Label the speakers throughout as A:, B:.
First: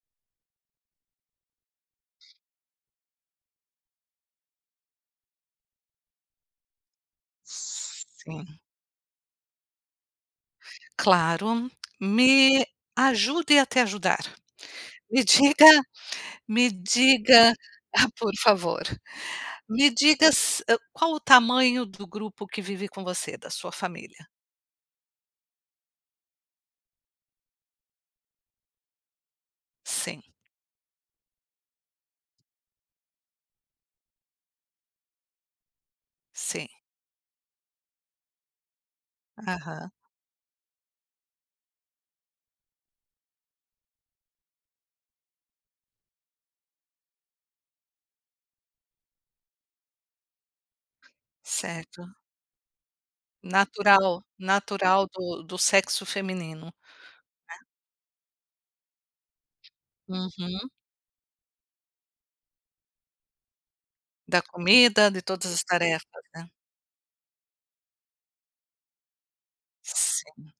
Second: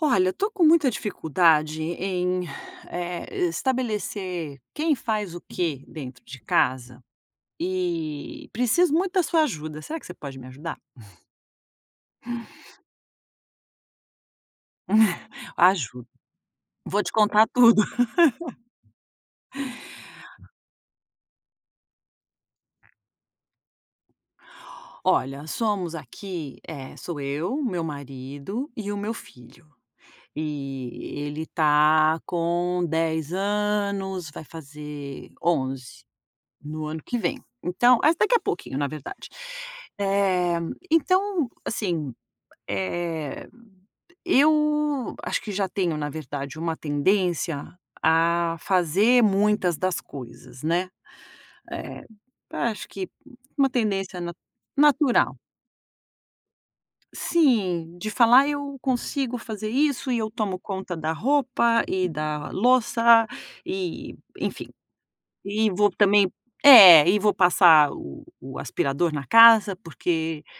A: Olha, eu tô com muita dificuldade em, eh estabelecer quem faz o quê dentro de casa, e
B: Sim.
A: preciso muito da sua ajuda, será que você pode me ajudar?
B: Claro, me ajude a te ajudar, me diga
A: ajudo,
B: me
A: vou te contar
B: diga,
A: tudo
B: por favor, me diga se qual o tamanho do grupo que vive com você, da sua família?
A: Olha, somos aqui eh sou eu, o meu marido e o meu filho,
B: Sim
A: e ele tá com 10 anos, vai fazer 11
B: Sim.
A: no ano que vem. Então mas daqui a pouquinho, na verdade.
B: Aham
A: Eh, então assim, eh eu acho que já tenho, na verdade, uma tendência a fazer muitas das coisas, né, eh,
B: certo.
A: acho que uma tendência
B: Natural,
A: na
B: natural
A: natural.
B: do do sexo feminino, né.
A: Sim, de falar: “Eu consigo fazer isso e eu tomo
B: uhum
A: conta da roupa e da louça” e,
B: Da
A: enfim,
B: comida, de todas as
A: e vou
B: tarefas,
A: também
B: né.
A: é, e vou passar o o aspirador na casa porque
B: Sim.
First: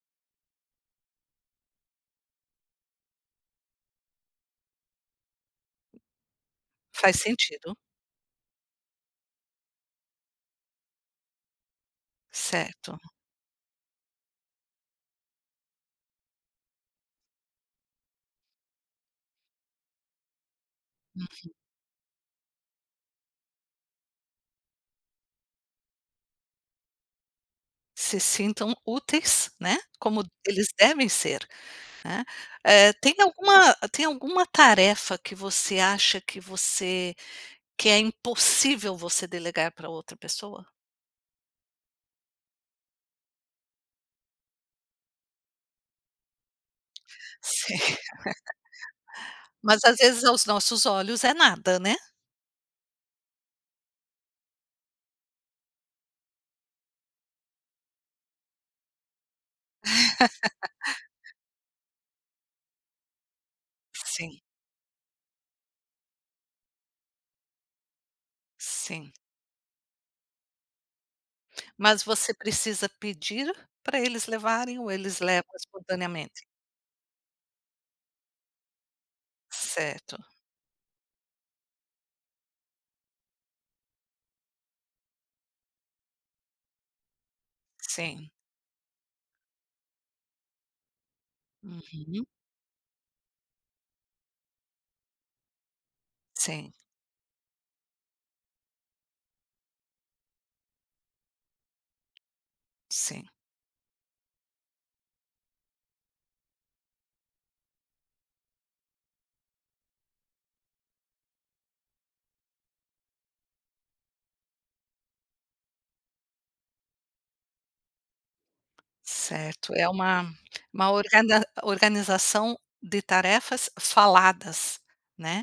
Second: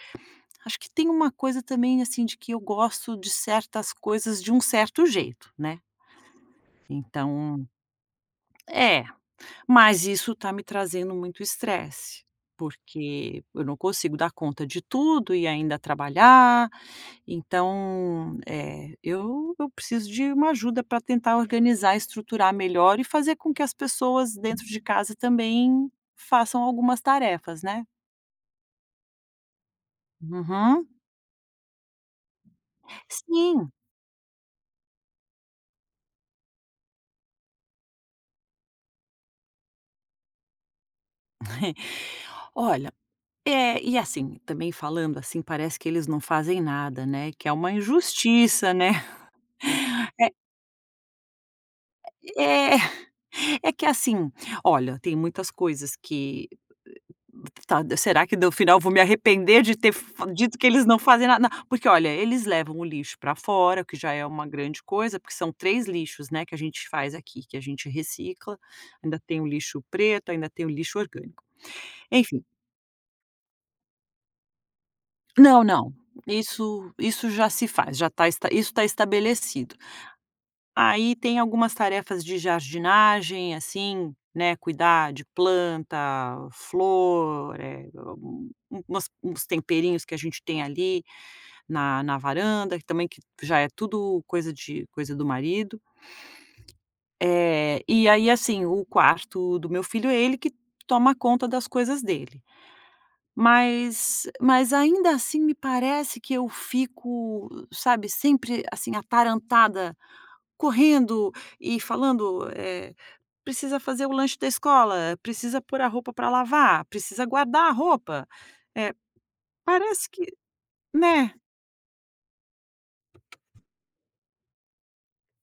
A: acho que tem uma coisa também assim, de que eu gosto de certas coisas de um certo jeito, né.
B: faz
A: Então,
B: sentido.
A: é, mas isso está me trazendo muito estresse,
B: Certo.
A: porque eu não consigo dar conta de tudo e ainda trabalhar, então eh, eu eu preciso de uma ajuda para tentar
B: Uhum.
A: organizar, estruturar melhor e fazer com que as pessoas dentro de casa também façam algumas tarefas, né.
B: Se sintam úteis, né, como eles
A: Uhum.
B: devem ser. Hã, eh tem
A: sim.
B: alguma tem alguma tarefa que você acha que você que é impossível você delegar pra outra pessoa?
A: Olha, é, e, assim, também falando assim parece que eles não fazem nada, né, que é uma
B: Sim,
A: injustiça, né.
B: mas às vezes,
A: É
B: aos nossos olhos, é nada, né.
A: Eh, é, é que assim, olha, tem muitas coisas que, eh, tá será que no final vou me arrepender de ter f dito que eles não fazem nada? N porque, olha, eles levam o lixo pra fora, que já é
B: Sim.
A: uma grande coisa, porque são 3 lixos, né, que a gente faz aqui, que a gente recicla,
B: Sim.
A: ainda tem o lixo preto, ainda tem o lixo orgânico,
B: Mas você
A: enfim.
B: precisa pedir pra eles levarem ou eles levam
A: Não, não,
B: espontanea
A: isso isso já se faz, já tá esta isso tá estabelecido.
B: Certo.
A: Aí tem algumas tarefas de jardinagem, assim, né: cuidar de planta, flor, eh,
B: Sim.
A: u u umas uns temperinhos que a gente tem ali na na
B: Uhum.
A: varanda, que também que já é tudo coisa de coisa do marido.
B: Sim.
A: Eh, e aí assim, o quarto do meu filho, é ele que toma conta das coisas dele,
B: Sim.
A: mas, eh, mas ainda assim me parece que eu fico, sabe, sempre assim atarantada, correndo e falando, eh: "Precisa fazer o lanche da escola, precisa pôr a roupa pra lavar, precisa guardar a roupa", eh,
B: Certo, é
A: parece que,
B: uma uma
A: né
B: organda organização de tarefas faladas, né.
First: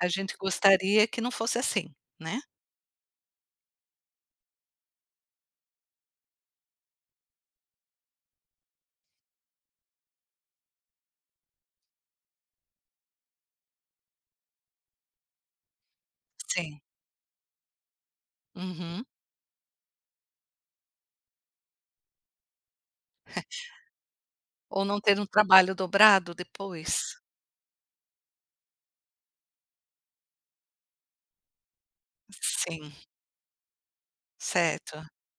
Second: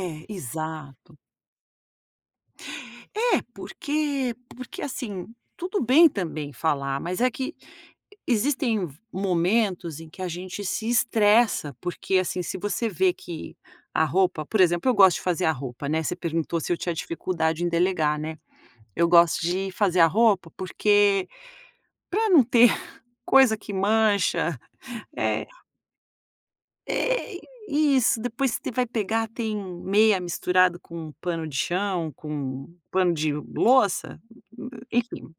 B: A gente gostaria
A: exato.
B: que não fosse assim, né.
A: É, porque porque assim, tudo bem também falar, mas é que existem v momentos em que a gente se estressa, porque, assim, se você vê que a roupa por exemplo, eu gosto de fazer a roupa, né. Você perguntou se eu
B: Sim.
A: tinha dificuldade em delegar, né,
B: Uhum.
A: eu gosto de fazer a roupa, porque pra não ter coisa que mancha,
B: Ou não ter um
A: eh
B: trabalho dobrado depois.
A: É, isso, depois t vai pegar, tem meia misturado com pano de chão, com
B: Sim.
A: pano de louça, e e
B: Certo.
A: enfim,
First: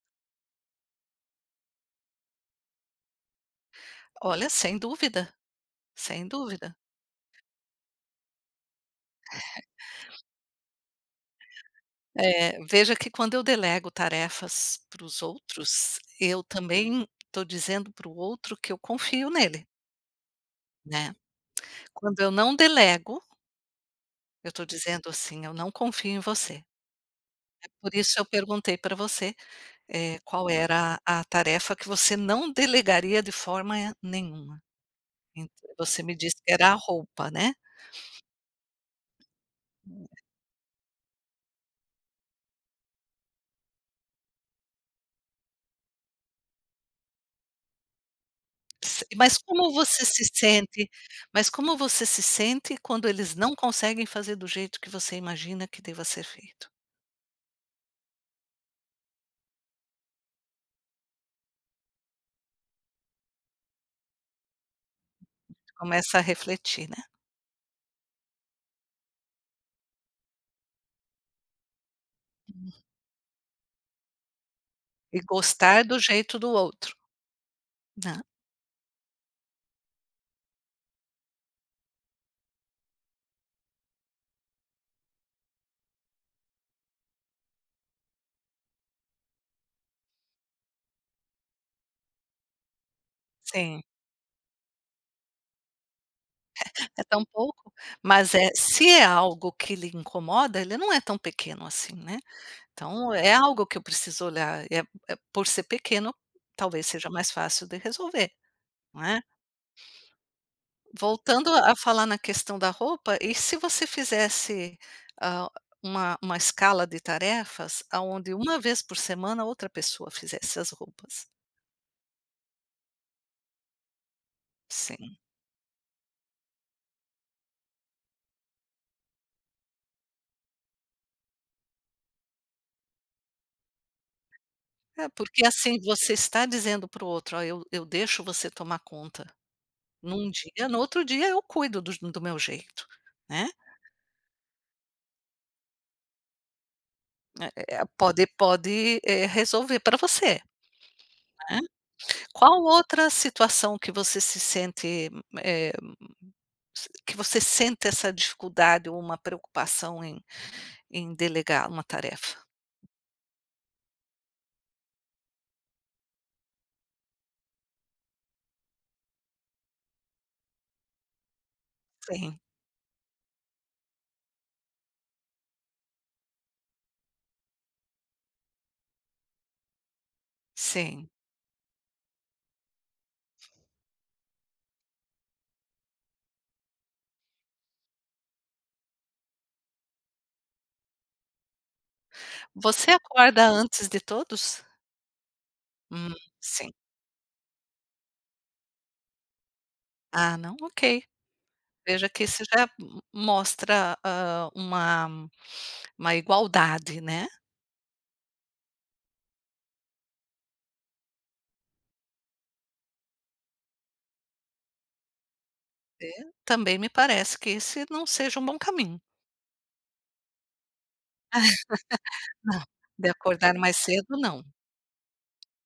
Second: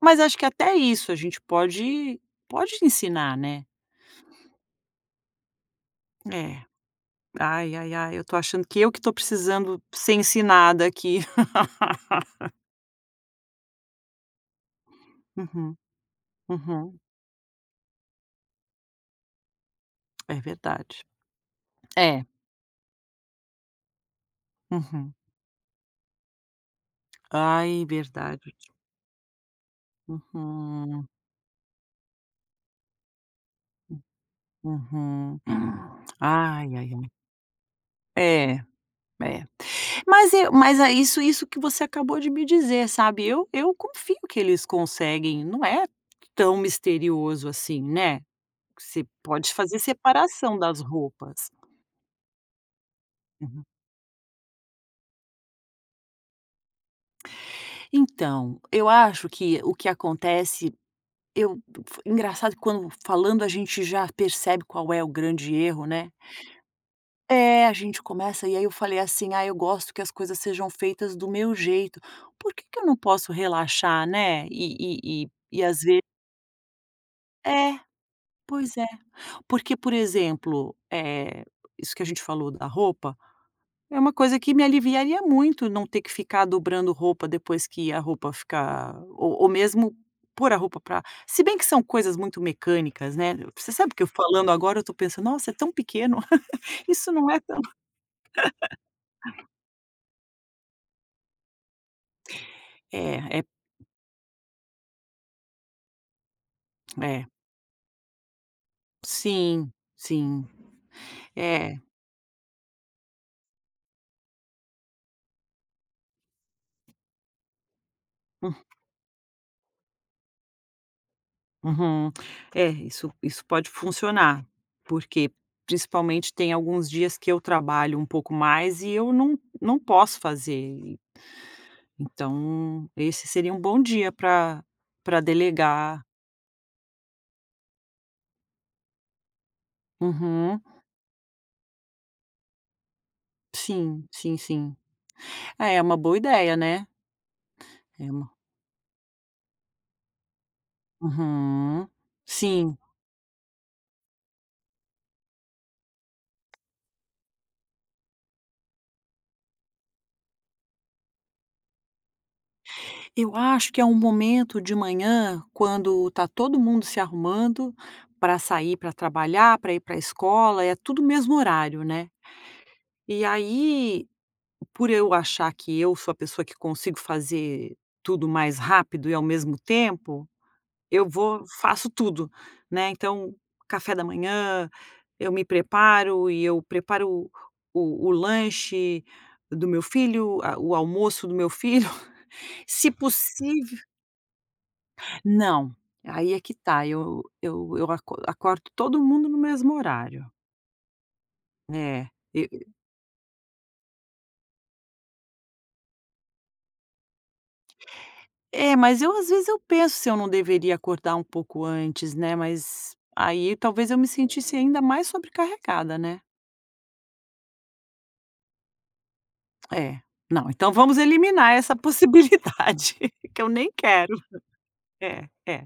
A: mas acho que até isso a gente pode pode ensinar, né.
B: Olha, sem dúvida, sem
A: É,
B: dúvida.
A: ai, ai, ai, eu tô achando que eu que tô precisando ser ensinada aqui.
B: É, veja que quando eu delego tarefas para os
A: Uhum.
B: outros, eu
A: Uhum.
B: também tõ dizendo para o outro que eu confio nele.
A: É verdade.
B: Né, quando
A: é.
B: eu não delego eu estou dizendo
A: Uhum
B: assim: “Eu não confio em você.”
A: Ai
B: por isso eu
A: verdade
B: perguntei para você, eh, qual era
A: Uhum.
B: a tarefa que você não delegaria de forma nenhuma,
A: uhum.
B: ent você me disse que era a
A: ai, ai, ai.
B: roupa né
A: É, é. Mas e mas é isso isso que você acabou de me dizer sabe, eu eu confio que eles conseguem, não é tão misterioso assim, né,
B: si
A: você
B: mas
A: pode
B: como
A: fazer
B: você se
A: separação das
B: sente, mas
A: roupas
B: como você se sente quando eles não
A: Uhum.
B: conseguem fazer do jeito que você imagina que deva ser feito?
A: Então, eu acho que o que acontece, eu f engraçado quando falando a gente já percebe qual é o grande erro, né.
B: começa a refletir, né
A: É, a gente começa e aí eu falei assim: “Ah eu gosto que as coisas sejam feitas do meu jeito”, por que que eu não posso relaxar né,
B: E
A: e e e e às
B: gostar do
A: ve
B: jeito do outro.
A: É,
B: Na
A: pois é, porque por exemplo, eh, isso que a gente falou da roupa, é uma coisa que me aliviaria muito não ter que ficar dobrando roupa depois que a roupa ficar ou ou mesmo pôr a roupa para se bem que são coisas muito mecânicas, né. Você
B: Sim.
A: sabe que eu falando agora eu estou pensando: “Nossa é tão pequeno,
B: é
A: isso
B: tão
A: não é tão“
B: pouco, mas é se é algo que lhe incomoda ele não é tão pequeno assim, né, então é
A: É, é
B: algo que eu preciso olhar, eh eh, por ser pequeno talvez seja
A: É.
B: mais fácil de resolver, não é?
A: Sim, sim,
B: voltando a
A: é.
B: falar na questão da roupa, e se você fizesse, ah, uma uma escala de tarefas aonde
A: Hum
B: uma vez por semana outra pessoa fizesse as roupas?
A: Uhum. É, isso isso pode funcionar,
B: Sim.
A: porque principalmente tem alguns dias que eu trabalho um pouco mais e eu não não posso fazer e então esse seria um bom dia para
B: É,
A: para
B: porque assim
A: delegar.
B: você está dizendo para o outro: “Olha eu eu deixo você tomar conta num
A: Uhum
B: dia, no outro dia eu cuido dos do meu jeito,” né
A: Sim, sim, sim. é uma boa ideia né.
B: Eh eh eh,
A: É
B: pode
A: uma
B: pode, eh, resolver para você, né,
A: Uhum,
B: qual
A: sim
B: outra situação que você se sente, eh, s que você sente essa dificuldade ou uma preocupação em em delegar uma tarefa?
A: Eu acho que é um momento de manhã quando está todo mundo se arrumando para sair, para trabalhar, para ir para escola, é tudo o mesmo horário, né.
B: Sim.
A: E aí, por eu achar que eu sou a pessoa que consigo fazer tudo mais rápido e ao mesmo tempo, eu
B: Sim.
A: vou, faço tudo né, então café da manhã, eu me preparo e eu preparo o o o lanche do meu filho, a o almoço do meu filho, se
B: Você acorda
A: possív
B: antes de todos?
A: Não,
B: Hum,
A: aí é que
B: sim.
A: está, eu eu eu acor acordo todo mundo no mesmo horário.
B: Ah não, ok.
A: É,
B: Veja que
A: e
B: isso já
A: e
B: m mostra, hã, uma uma igualdade, né.
A: É, mas eu, às vezes, penso se eu não deveria acordar um pouco antes, né. Mas aí talvez eu me sentisse ainda mais sobrecarregada,
B: É,
A: né?
B: também me parece que esse não seja um bom caminho.
A: É. Não, então vamos eliminar essa
B: Não,
A: possibilidade.
B: de
A: Que eu
B: acordar
A: nem
B: mais
A: quero.
B: cedo, não.
A: É, é.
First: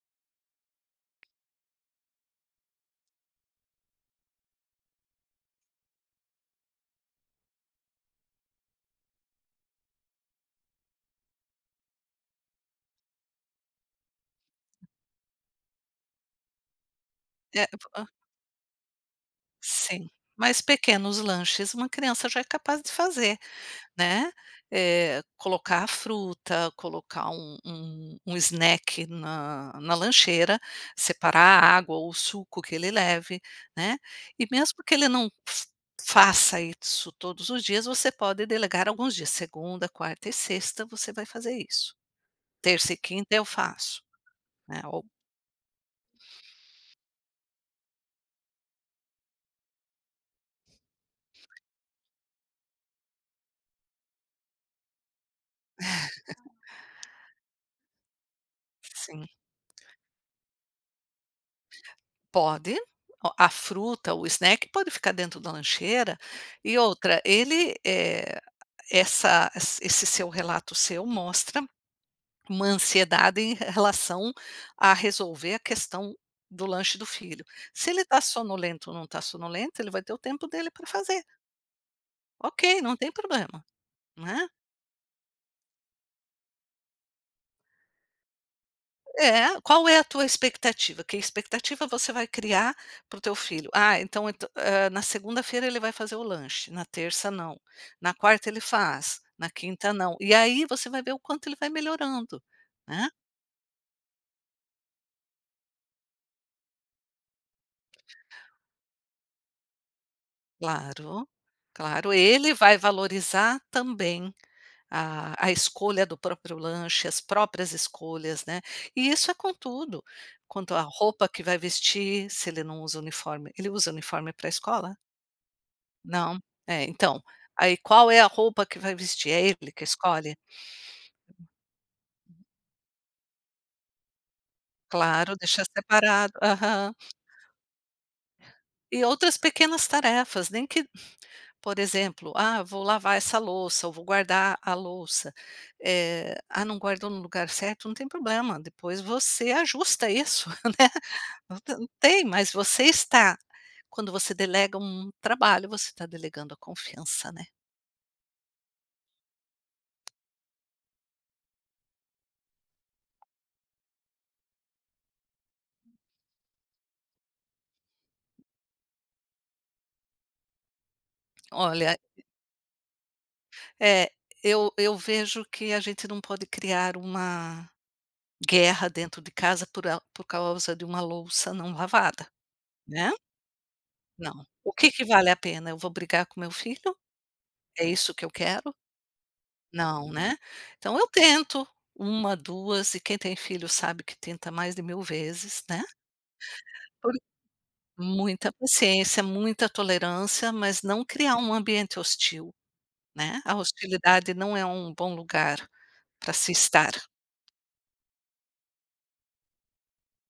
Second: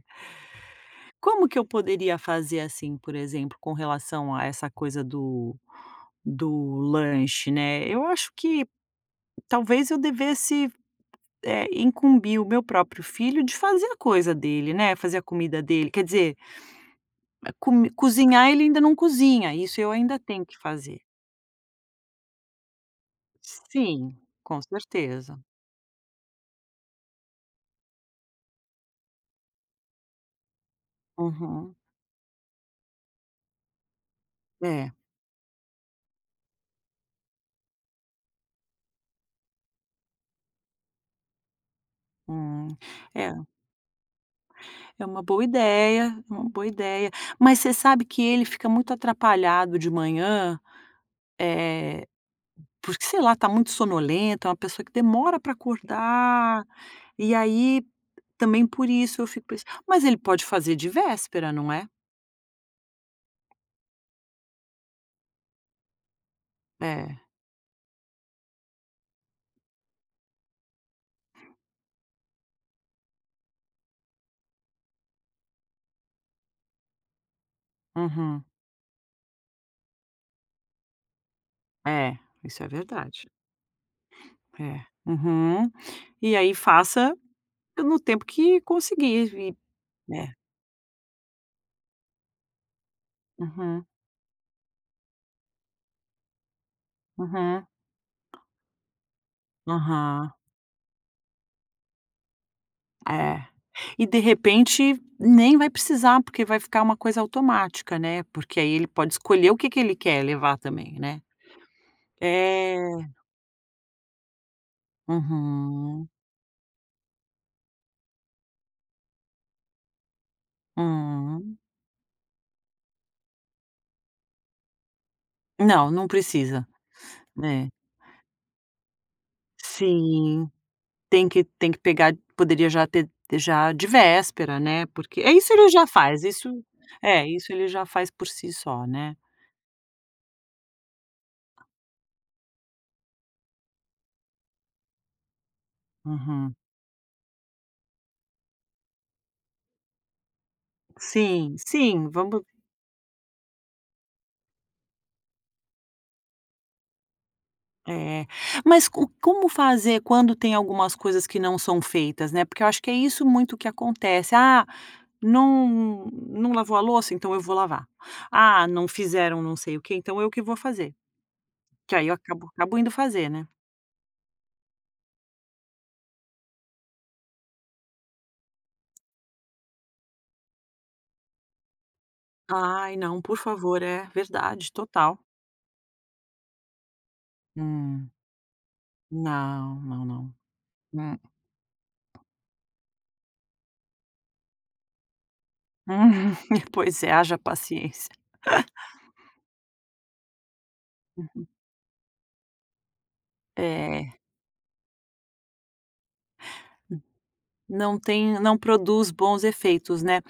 A: Como que eu poderia fazer, assim, por exemplo, com relação a essa coisa do do lanche, né. Eu acho que, talvez, eu devesse, eh, incumbir o meu próprio filho de fazer a coisa dele, né, fazer a comida dele, quer dizer e
B: É, pu
A: come
B: hã.
A: cozinhar, ele ainda não cozinha, isso eu
B: Sim,
A: ainda tenho que
B: mas
A: fazer.
B: pequenos lanches uma criança já é capaz de fazer,
A: Sim,
B: né.
A: com
B: Eh,
A: certeza.
B: colocar a fruta, colocar um um um snack na na lancheira, separar
A: Uhum.
B: a água ou o suco que ele leve, né. E, mesmo
A: É.
B: que ele não f faça isso todos os dias, você pode delegar alguns dias: "Segunda, quarta e sexta, você vai fazer isso.
A: Hum.
B: Terça e
A: É.
B: quinta, eu faço.". Né, ou
A: É uma boa ideia, uma boa ideia. Mas você sabe que ele fica muito atrapalhado de manhã, eh, porque, sei lá, está muito sonolento. É uma pessoa que demora pra acordar, e aí também por isso
B: Sim.
A: eu fico com isso. Mas ele pode fazer de véspera, não é?
B: Pode, a fruta ou o snack, pode ficar dentro da lancheira e
A: É.
B: outra, ele, eh, essa es esse seu relato seu mostra, uma ansiedade em r relação a resolver a questão do lanche do filho. Se ele tá
A: Uhum.
B: sonolento ou não tá sonolento, ele vai ter o tempo dele pra fazer.
A: É,
B: Ok,
A: isso é
B: não tem
A: verdade.
B: problema, né.
A: É, uhum. E aí, faça no tempo que conseguir, vi
B: É. Qual é a tua
A: É.
B: expectativa? Que expectativa você vai criar para o teu filho?
A: Uhum.
B: Ah, então ent na segunda-feira ele vai fazer o lanche, na terça não,
A: Uhum.
B: na quarta ele faz, na quinta não. E
A: Aham.
B: aí, você vai ver o quanto ele vai melhorando, né.
A: É, e, de repente, nem vai precisar, porque vai ficar uma coisa automática, né. Porque aí, ele pode escolher o que que ele quer levar também, né?
B: Claro, claro. Ele
A: É.
B: vai valorizar também a a escolha
A: Uhum.
B: do próprio lanche, as próprias escolhas, né. E isso é com tudo. Quanto à roupa que vai
A: Hum.
B: vestir, se ele não usa uniforme Ele usa uniforme pra escola?
A: Não, não
B: Não?
A: precisa,
B: É, então,
A: é.
B: aí qual é a roupa que vai vestir? É ele que escolhe?
A: Sim, tem que tem que pegar, poderia já ter já de véspera, né, porque
B: Claro,
A: isso
B: deixa
A: ele já faz,
B: separado
A: isso.
B: Aham.
A: É, isso ele já faz por si só,
B: E
A: né.
B: outras pequenas tarefas, nem que por exemplo: "Ah, vou lavar essa louça ou vou guardar a louça". Eh,
A: Uhum.
B: "Ah, não guardou no lugar certo", não tem problema, depois você ajusta isso, né.
A: Sim, sim.
B: Tem,
A: Vamo
B: mas você está quando você delega um um trabalho, você está delegando a confiança, né?
A: É, mas co como fazer quando tem algumas coisas que não são feitas, né, porque eu acho que é isso muito que acontece, "Ah, não não lavou a louça, então eu vou lavar. Ah, não fizeram não sei o que, então eu que vou fazer",
B: Olha
A: que aí eu acabo acabo indo fazer, né.
B: É, eu eu vejo que a gente não pode criar uma guerra dentro de casa, por a por causa de uma louça não lavada,
A: Ai
B: né.
A: não, por favor. É,
B: Não. O
A: verdade,
B: que que
A: total.
B: vale a pena? Eu vou brigar com meu filho? É
A: Hum.
B: isso que eu quero?
A: Não,
B: Não,
A: não,
B: né. Então eu
A: não.
B: tento uma, duas e quem tem filho sabe que tenta mais de mil vezes, né.
A: Pois é,
B: Por
A: haja paciência.
B: Muita paciência, muita tolerância, mas não criar
A: Uhum.
B: um ambiente hostil, né, a
A: É.
B: hostilidade não é um bom lugar pra se estar.
A: Não tem não produz bons efeitos, né.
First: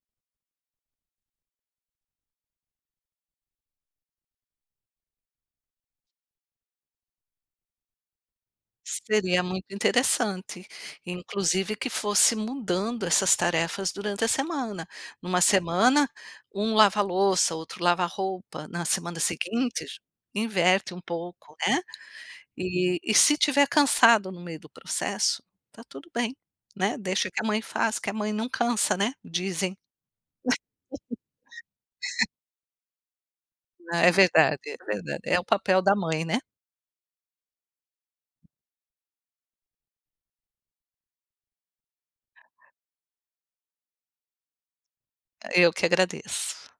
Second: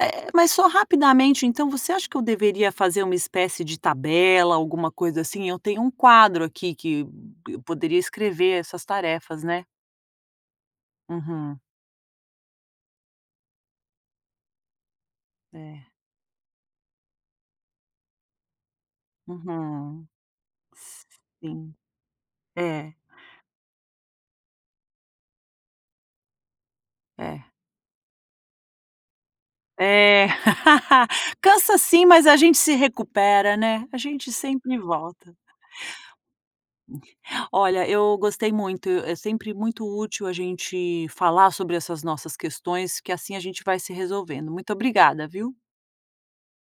A: Eh, mas só rapidamente, então você acha que eu deveria fazer uma espécie de tabela, alguma coisa assim? Eu tenho um quadro aqui que eu poderia escrever essas tarefas,
B: Seria
A: né.
B: muito interessante,
A: Uhum.
B: inclusive que fosse mudando essas tarefas durante a semana. Numa
A: É.
B: semana, um lava louça, outro lava a roupa, na semana seguinte
A: Uhum,
B: inverte um pouco,
A: sim,
B: né.
A: é.
B: E e se tiver cansado no meio do processo, tá tudo bem, né, deixa que a
A: É.
B: mãe faz, a mãe não cansa, né, dizem.
A: É, cansa sim, mas a gente se recupera, né, a
B: É
A: gente
B: verdade,
A: sempre
B: é verdade.
A: volta.
B: É o papel da mãe, né.
A: Olha, eu gostei muito, é sempre muito útil a gente falar sobre essas nossas questões, que assim a gente vai se resolvendo. Muito obrigada, viu.
B: Eu que agradeço.